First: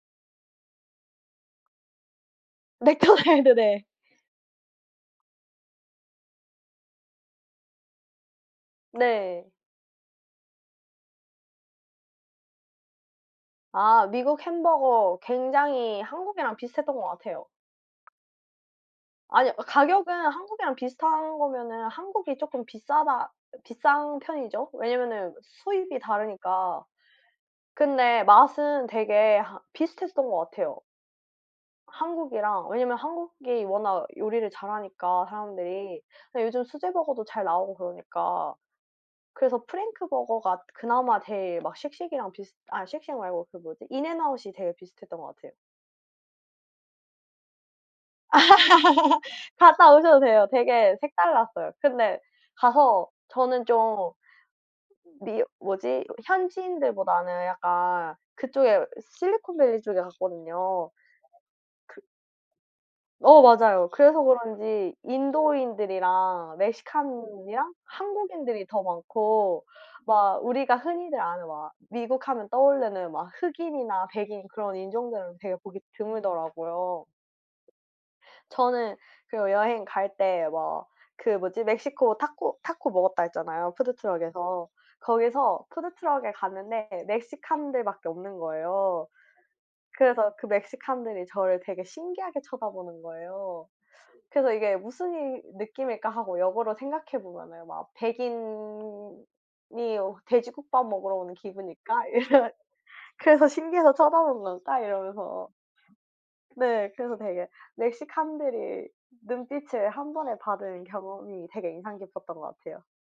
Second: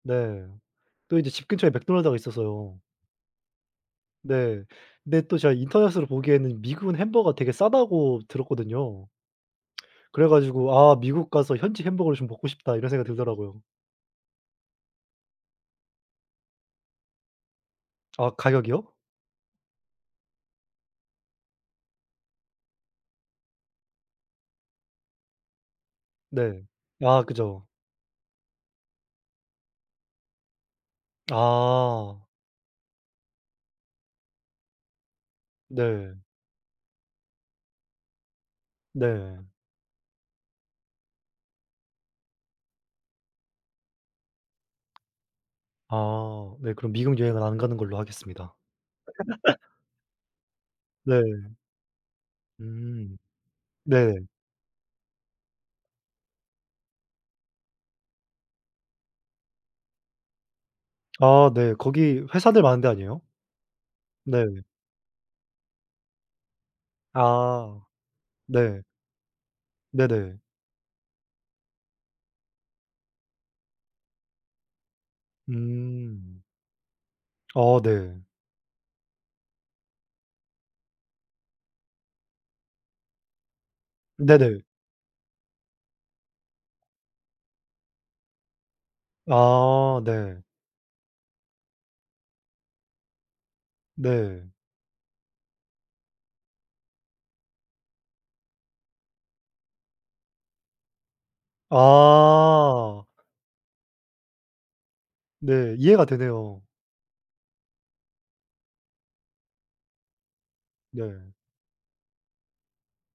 네. 또 인제 집 근처에 맥도날드가 있어서요. 맥도날드 네. 네. 근데 또 제가 인터넷으로 보기에는 미국은 햄버거가 되게 싸다고 들었거든요. 네. 그래 가지고 '아 미국 가서 현지 햄버거를 좀 먹고 싶다.' 이런 생각이 들더라고요. 아. 미국 햄버거 굉장히 한국이랑 비슷했던 것 같아요. 아 가격이요? 아니요. 아 가격은 한국이랑 비슷한 거면은 한국이 쪼끔 비싸다 비싼 편이죠, 왜냐하면은 수입이 네. 다르니까. 아 그죠. 근데 맛은 되게 하 비슷했었던 것 같아요. 아. 한국이랑 왜냐하면 한국이 워낙 요리를 잘 하니까 사람들이. 네. 근데 요즘 수제 버거도 잘 나오고 그러니까 네. 그래서 프랭크 버거가 그나마 제일 막 쉑쉑이랑 비슷 아 쉑쉑 말고 그 뭐지? 인앤아웃이 되게 비슷했던 같아요. 아. 네 그럼 미국 여행은 안 가는 걸로 하겠습니다. 갔다 오셔도 돼요. 되게 네. 색달랐어요. 근데 가서 음. 저는 좀 네. 미어 뭐지 이렇게 현지인들보다는 약간 그쪽에 이 실리콘밸리 쪽에 갔거든요. 아 네. 그 거기 회사들 많은 데 아니에요? 어 맞아요. 그래서 네. 그런지 인도인들이랑 멕시칸이랑 아. 한국인들이 네. 더 많고 막 네네. 우리가 흔히들 아는 막 미국 하면 떠오르는 막 흑인이나 백인 그런 인종들은 되게 보기 음. 드물더라고요. 어 네. 저는 그 여행 갈 때 뭐 그 뭐지? 멕시코 타코 타코 먹었다 했잖아요 네네. 푸드트럭에서. 거기서 푸드트럭에 갔는데 멕시칸들밖에 없는 거예요. 아 그래서 네. 그 멕시칸들이 저를 되게 신기하게 쳐다보는 거예요. 그래서 네. '이게 무슨 이 느낌일까?' 하고 역으로 생각해 보면은 막 '백인이 여 돼지국밥 먹으러 오는 기분일까?' 이런 아. '그래서 신기해서 쳐다보는 걸까?' 이러면서. 네 이해가 되네요. 네. 그래서 되게 멕시칸들의 눈빛을 1 번에 받은 네. 경험이 되게 인상 깊었던 것 같아요.